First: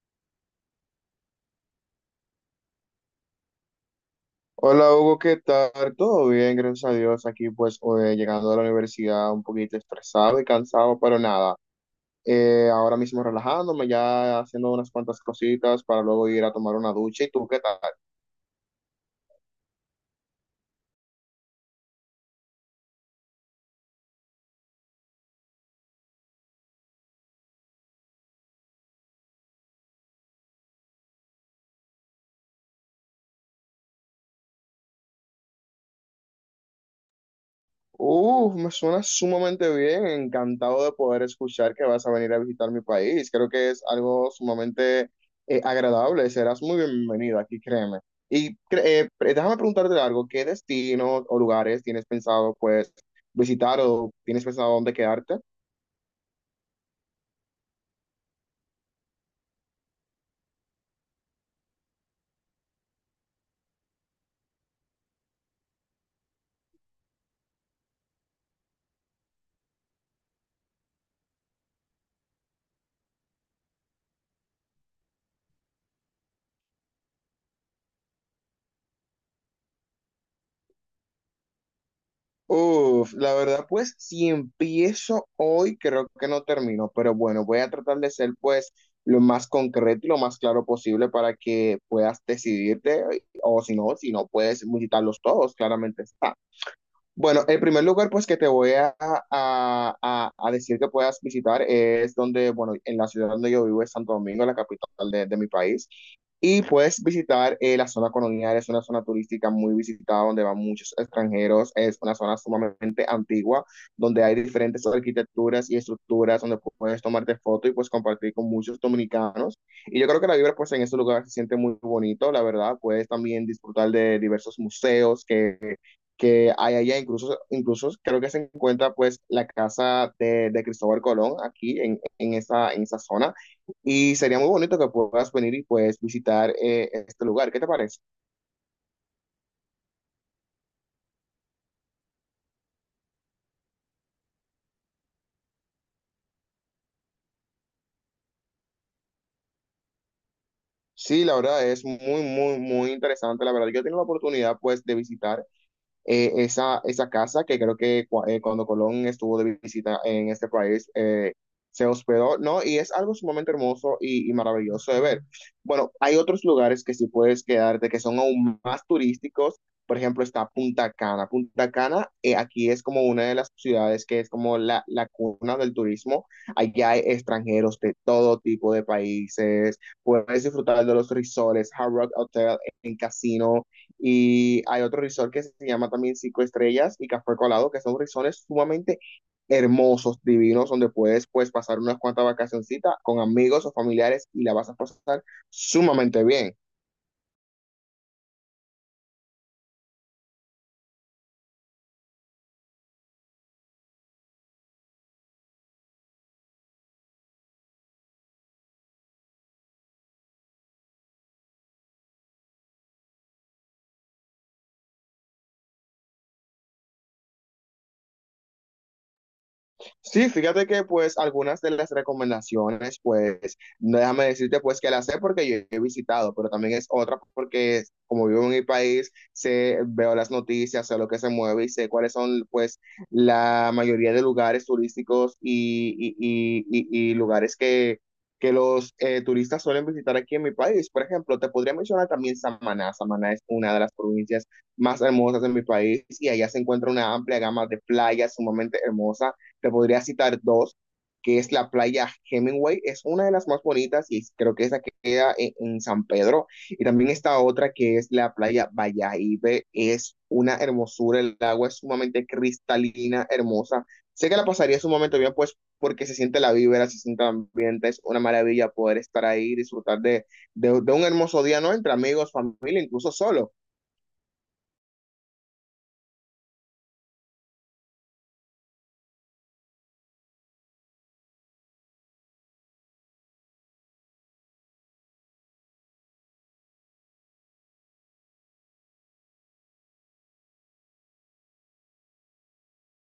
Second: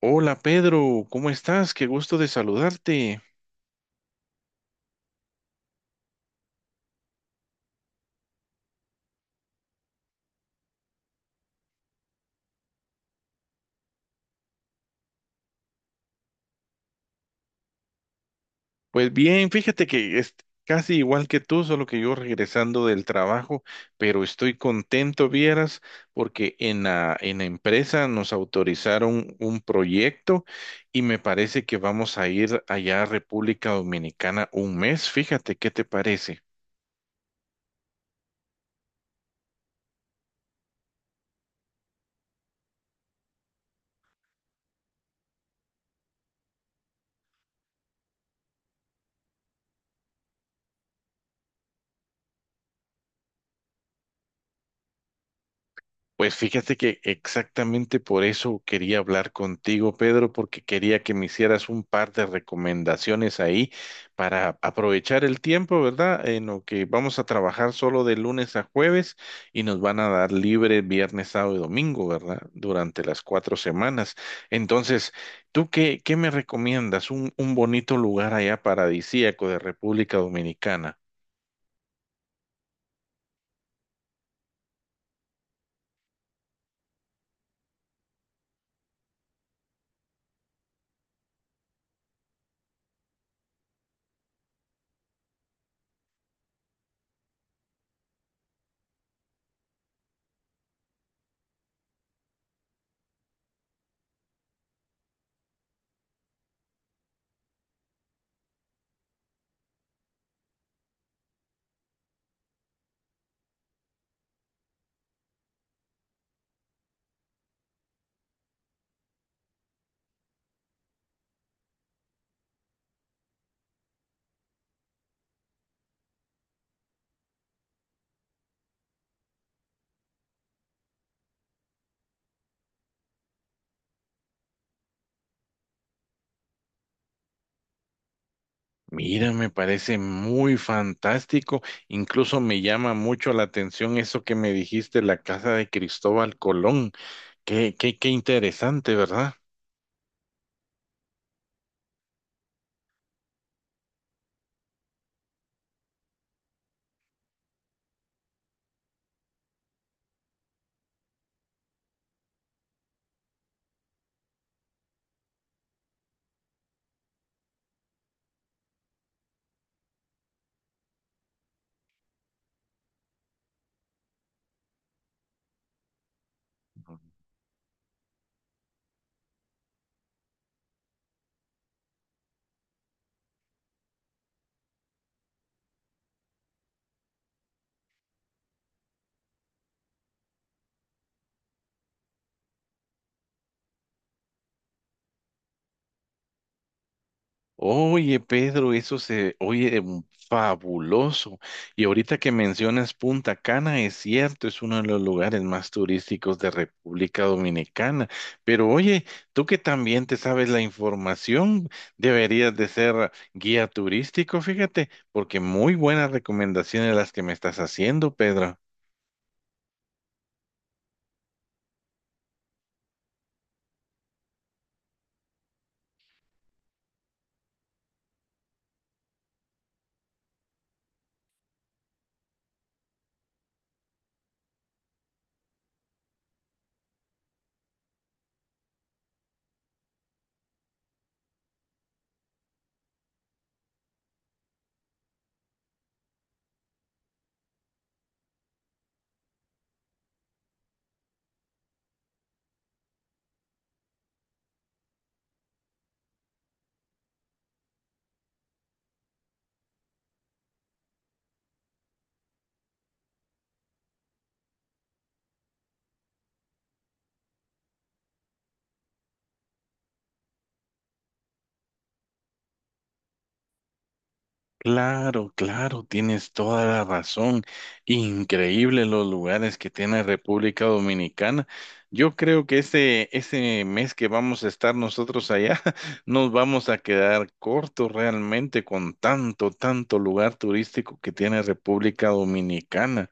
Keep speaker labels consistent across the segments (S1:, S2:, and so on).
S1: Hola Pedro, ¿cómo estás? Qué gusto de saludarte.
S2: Hola Hugo, ¿qué tal? Todo bien, gracias a Dios. Aquí pues llegando a la universidad un poquito estresado y cansado, pero nada. Ahora mismo relajándome, ya haciendo unas cuantas cositas para luego ir a tomar una ducha. ¿Y tú qué tal?
S1: Pues bien, fíjate que es casi igual que tú, solo que yo regresando del trabajo, pero estoy contento, vieras, porque en la empresa nos autorizaron un proyecto y me parece que vamos a ir allá a República Dominicana un mes. Fíjate, ¿qué te parece?
S2: Uf, me suena sumamente bien, encantado de poder escuchar que vas a venir a visitar mi país. Creo que es algo sumamente agradable, serás muy bienvenido aquí, créeme. Déjame preguntarte algo, ¿qué destinos o lugares tienes pensado pues visitar o tienes pensado dónde quedarte?
S1: Pues fíjate que exactamente por eso quería hablar contigo, Pedro, porque quería que me hicieras un par de recomendaciones ahí para aprovechar el tiempo, ¿verdad? En lo que vamos a trabajar solo de lunes a jueves y nos van a dar libre viernes, sábado y domingo, ¿verdad? Durante las cuatro semanas. Entonces, ¿tú qué me recomiendas? Un bonito lugar allá paradisíaco de República Dominicana.
S2: Uf, la verdad, pues si empiezo hoy, creo que no termino, pero bueno, voy a tratar de ser pues lo más concreto y lo más claro posible para que puedas decidirte, o si no, si no puedes visitarlos todos, claramente está. Bueno, el primer lugar pues que te voy a decir que puedas visitar es donde, bueno, en la ciudad donde yo vivo es Santo Domingo, la capital de mi país. Y puedes visitar la zona colonial, es una zona turística muy visitada donde van muchos extranjeros, es una zona sumamente antigua, donde hay diferentes arquitecturas y estructuras donde puedes tomarte fotos y pues compartir con muchos dominicanos. Y yo creo que la vibra pues en ese lugar se siente muy bonito, la verdad, puedes también disfrutar de diversos museos que hay allá, incluso, incluso creo que se encuentra pues la casa de Cristóbal Colón aquí en esa zona y sería muy bonito que puedas venir y pues visitar este lugar, ¿qué te parece?
S1: Mira, me parece muy fantástico. Incluso me llama mucho la atención eso que me dijiste, la casa de Cristóbal Colón. Qué interesante, ¿verdad?
S2: Sí, la verdad es muy, muy, muy interesante, la verdad yo he tenido la oportunidad pues de visitar esa casa que creo que cuando Colón estuvo de visita en este país, se hospedó, ¿no? Y es algo sumamente hermoso y maravilloso de ver. Bueno, hay otros lugares que sí puedes quedarte que son aún más turísticos. Por ejemplo, está Punta Cana. Punta Cana, aquí es como una de las ciudades que es como la cuna del turismo. Allá hay extranjeros de todo tipo de países. Puedes disfrutar de los resorts, Hard Rock Hotel en casino. Y hay otro resort que se llama también Cinco Estrellas y Café Colado, que son resorts sumamente hermosos, divinos, donde puedes pues pasar unas cuantas vacacioncitas con amigos o familiares y la vas a pasar sumamente bien.
S1: Oye, Pedro, eso se oye fabuloso. Y ahorita que mencionas Punta Cana, es cierto, es uno de los lugares más turísticos de República Dominicana. Pero oye, tú que también te sabes la información, deberías de ser guía turístico, fíjate, porque muy buenas recomendaciones las que me estás haciendo, Pedro.
S2: Sí, fíjate que pues algunas de las recomendaciones, pues no déjame decirte pues que las sé porque yo he visitado, pero también es otra porque como vivo en mi país, sé, veo las noticias, sé lo que se mueve y sé cuáles son pues la mayoría de lugares turísticos y lugares que los turistas suelen visitar aquí en mi país. Por ejemplo, te podría mencionar también Samaná. Samaná es una de las provincias más hermosas de mi país y allá se encuentra una amplia gama de playas sumamente hermosas te podría citar dos, que es la playa Hemingway, es una de las más bonitas y creo que esa queda en San Pedro. Y también está otra que es la playa Valladolid, es una hermosura, el agua es sumamente cristalina, hermosa. Sé que la pasaría sumamente bien, pues porque se siente la vibra, se siente el ambiente, es una maravilla poder estar ahí, disfrutar de un hermoso día, ¿no? Entre amigos, familia, incluso solo.
S1: Claro, claro, tienes toda la razón. Increíble los lugares que tiene República Dominicana. Yo creo que ese mes que vamos a estar nosotros allá, nos vamos a quedar cortos realmente con tanto lugar turístico que tiene República Dominicana.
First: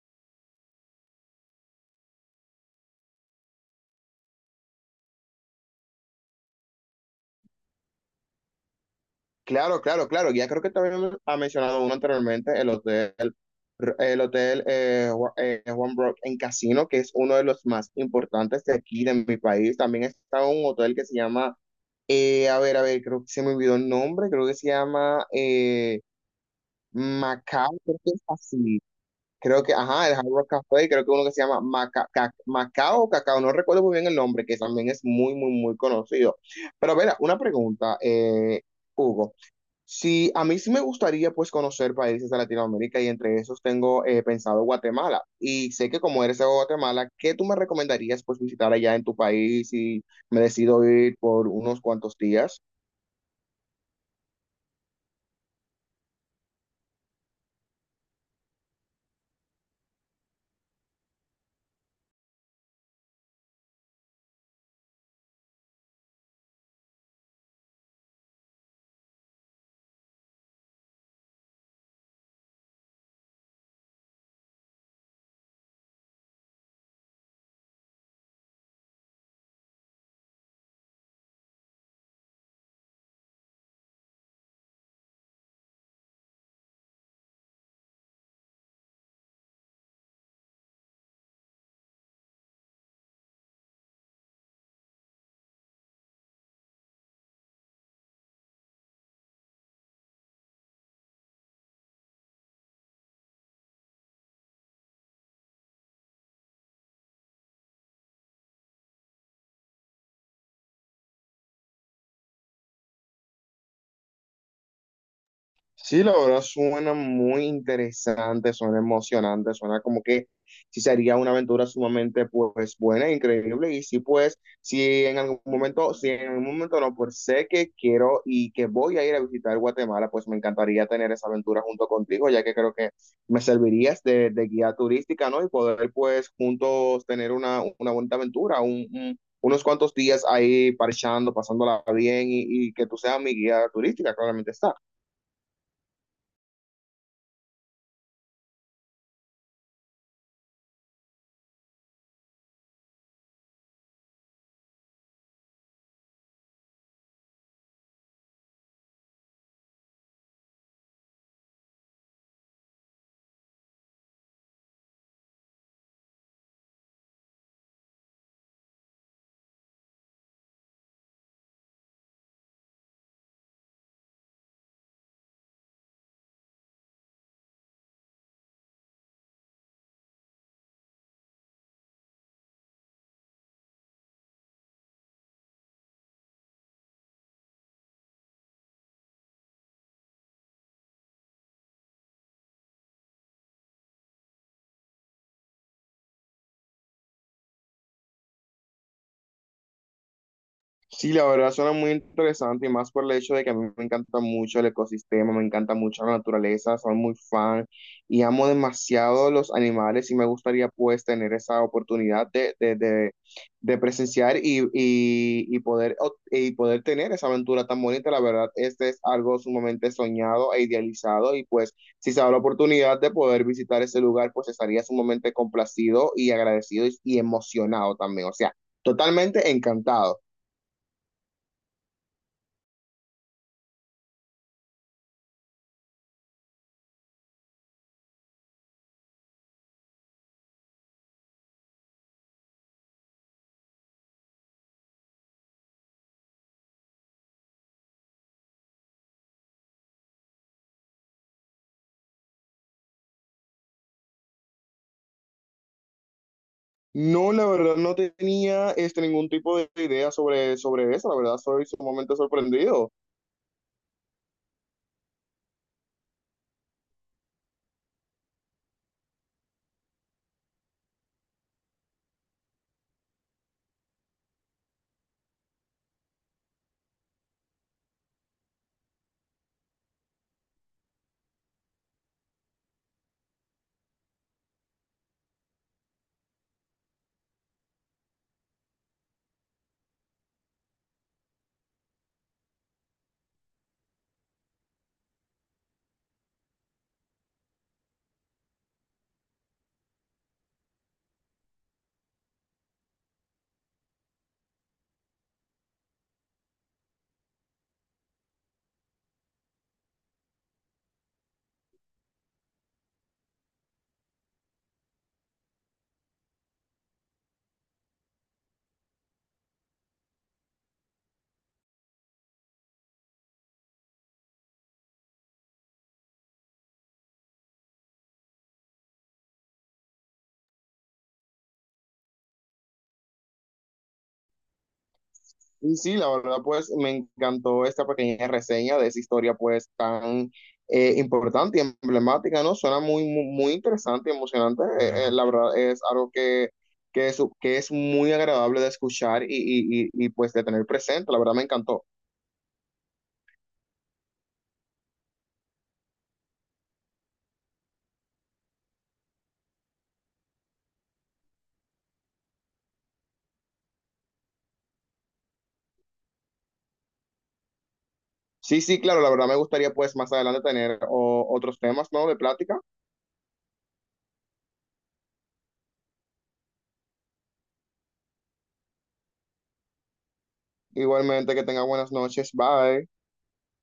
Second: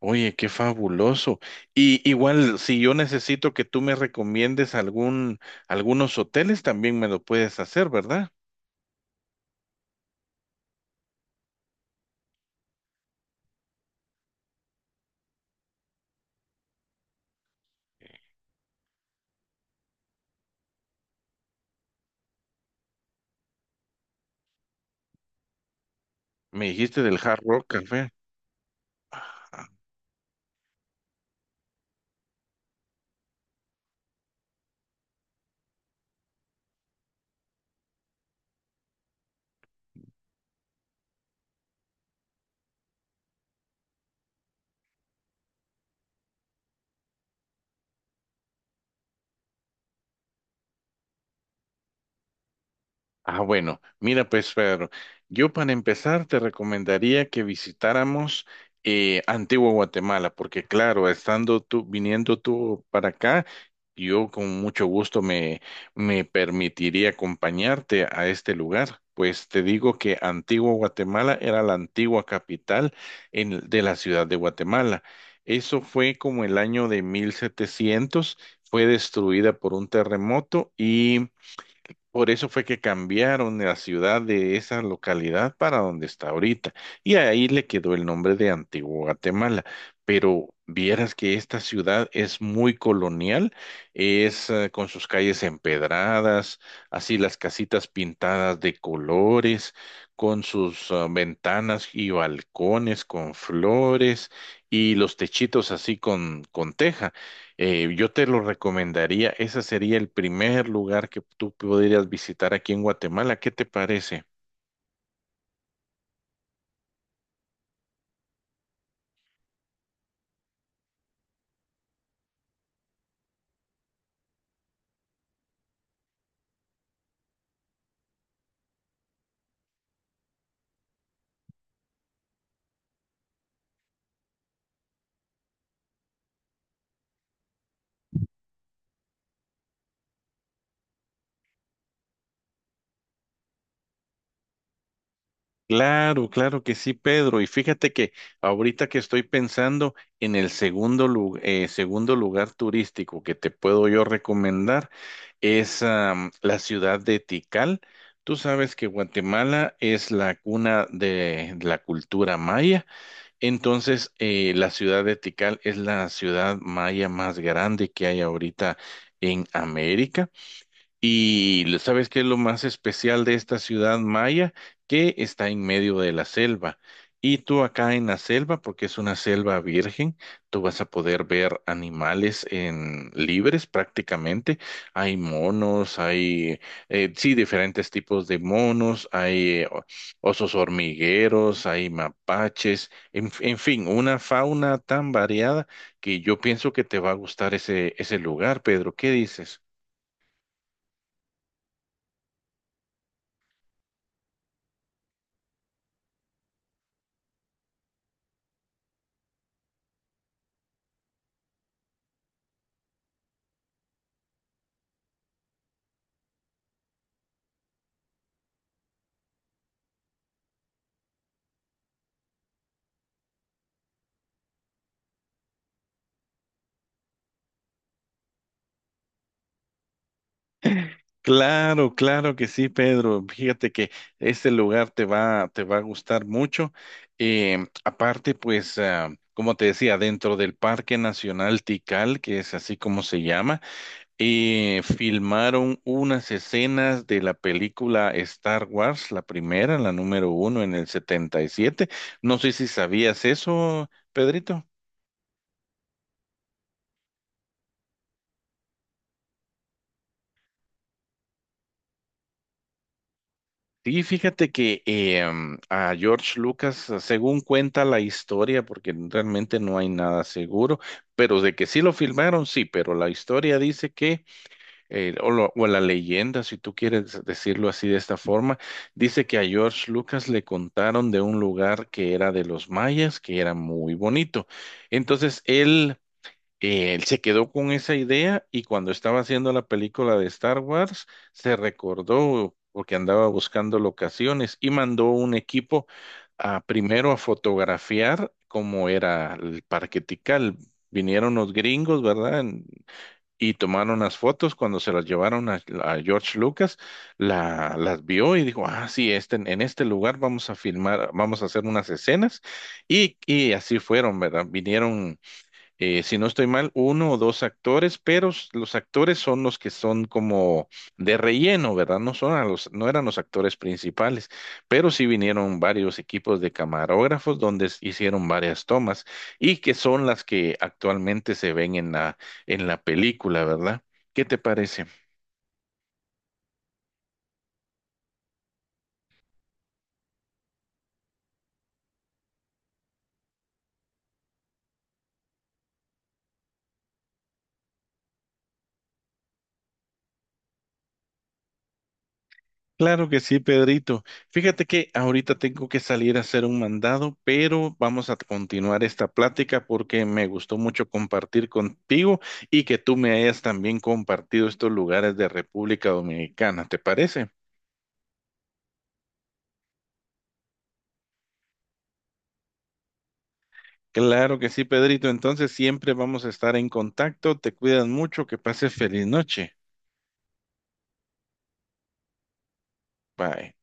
S1: Oye, qué fabuloso. Y igual, si yo necesito que tú me recomiendes algún, algunos hoteles, también me lo puedes hacer, ¿verdad?
S2: Claro, claro, claro. Ya creo que también ha mencionado uno anteriormente, el hotel Juan Brock en Casino, que es uno de los más importantes de aquí, de mi país. También está un hotel que se llama, a ver, creo que se me olvidó el nombre, creo que se llama
S1: Me dijiste del Hard Rock
S2: Macao, creo
S1: Café.
S2: que es así. Creo que, ajá, el Hard Rock Café, creo que uno que se llama Macao, Cacao, no recuerdo muy bien el nombre, que también es muy, muy, muy conocido. Pero, a ver, una pregunta, Hugo. Sí, a mí sí me gustaría pues conocer países de Latinoamérica y entre esos tengo pensado Guatemala. Y sé que como eres de Guatemala, ¿qué tú me recomendarías pues visitar allá en tu país y me decido ir por unos cuantos días?
S1: Ah, bueno, mira pues Pedro, yo para empezar te recomendaría que visitáramos Antigua Guatemala, porque claro, estando tú, viniendo tú para acá, yo con mucho gusto me permitiría acompañarte a este lugar. Pues te digo que Antigua Guatemala era la antigua capital en- de la ciudad de Guatemala. Eso fue como el año de 1700, fue destruida por un terremoto, por eso fue que cambiaron la ciudad de esa localidad para donde está ahorita. Y ahí le quedó el nombre de Antigua Guatemala. Pero vieras que esta ciudad es muy colonial, es con sus calles empedradas, así las casitas pintadas de colores, con sus ventanas y balcones con flores y los techitos así con teja. Yo te lo recomendaría, ese sería el primer lugar que tú podrías visitar aquí en Guatemala. ¿Qué te parece?
S2: Sí, la verdad suena muy interesante, suena emocionante, suena como que sí sería una aventura sumamente pues buena, increíble y sí pues si en algún momento, si en algún momento no, pues sé que quiero y que voy a ir a visitar Guatemala, pues me encantaría tener esa aventura junto contigo, ya que creo que me servirías de guía turística, ¿no? Y poder pues juntos tener una bonita aventura, unos cuantos días ahí parchando, pasándola bien y que tú seas mi guía turística, claramente está.
S1: Claro, claro que sí, Pedro. Y fíjate que ahorita que estoy pensando en el segundo, segundo lugar turístico que te puedo yo recomendar es la ciudad de Tikal. Tú sabes que Guatemala es la cuna de la cultura maya. Entonces, la ciudad de Tikal es la ciudad maya más grande que hay ahorita en América. Y ¿sabes qué es lo más especial de esta ciudad maya? Que está en medio de la selva. Y tú acá en la selva, porque es una selva virgen, tú vas a poder ver animales en libres prácticamente. Hay monos, hay sí diferentes tipos de monos, hay osos hormigueros, hay mapaches, en fin, una fauna tan variada que yo pienso que te va a gustar ese lugar, Pedro. ¿Qué dices?
S2: Sí, la verdad suena muy interesante y más por el hecho de que a mí me encanta mucho el ecosistema, me encanta mucho la naturaleza, soy muy fan y amo demasiado los animales y me gustaría pues tener esa oportunidad de presenciar y poder, y poder tener esa aventura tan bonita. La verdad, este es algo sumamente soñado e idealizado y pues si se da la oportunidad de poder visitar ese lugar, pues estaría sumamente complacido y agradecido y emocionado también, o sea, totalmente encantado.
S1: Claro, claro que sí, Pedro. Fíjate que este lugar te va a gustar mucho. Eh, Aparte, pues, como te decía, dentro del Parque Nacional Tikal, que es así como se llama, filmaron unas escenas de la película Star Wars, la primera, la número 1 en el 77. No sé si sabías eso, Pedrito.
S2: No, la verdad no tenía este, ningún tipo de idea sobre, sobre eso, la verdad soy sumamente sorprendido.
S1: Sí, fíjate que a George Lucas, según cuenta la historia, porque realmente no hay nada seguro, pero de que sí lo filmaron, sí, pero la historia dice que, o la leyenda, si tú quieres decirlo así de esta forma, dice que a George Lucas le contaron de un lugar que era de los mayas, que era muy bonito. Entonces él se quedó con esa idea y cuando estaba haciendo la película de Star Wars, se recordó porque andaba buscando locaciones y mandó un equipo a primero a fotografiar cómo era el Parque Tikal. Vinieron los gringos, ¿verdad? En- Y tomaron las fotos cuando se las llevaron a George Lucas, las vio y dijo, ah, sí, este, en este lugar vamos a filmar, vamos a hacer unas escenas. Y así fueron, ¿verdad? Vinieron si no estoy mal, 1 o 2 actores, pero los actores son los que son como de relleno, ¿verdad? No son a los, no eran los actores principales, pero sí vinieron varios equipos de camarógrafos donde hicieron varias tomas y que son las que actualmente se ven en en la película, ¿verdad? ¿Qué te parece?
S2: Y sí, la verdad pues me encantó esta pequeña reseña de esa historia pues tan importante y emblemática, ¿no? Suena muy, muy, muy interesante y emocionante, la verdad es algo que es muy agradable de escuchar pues de tener presente, la verdad me encantó.
S1: Claro que sí, Pedrito. Fíjate que ahorita tengo que salir a hacer un mandado, pero vamos a continuar esta plática porque me gustó mucho compartir contigo y que tú me hayas también compartido estos lugares de República Dominicana, ¿te parece?
S2: Sí, sí, claro, la verdad me gustaría pues más adelante tener otros temas, ¿no? De plática.
S1: Claro que sí, Pedrito. Entonces siempre vamos a estar en contacto. Te cuidas mucho, que pases feliz noche.
S2: Igualmente que tenga buenas noches, bye.
S1: Bye.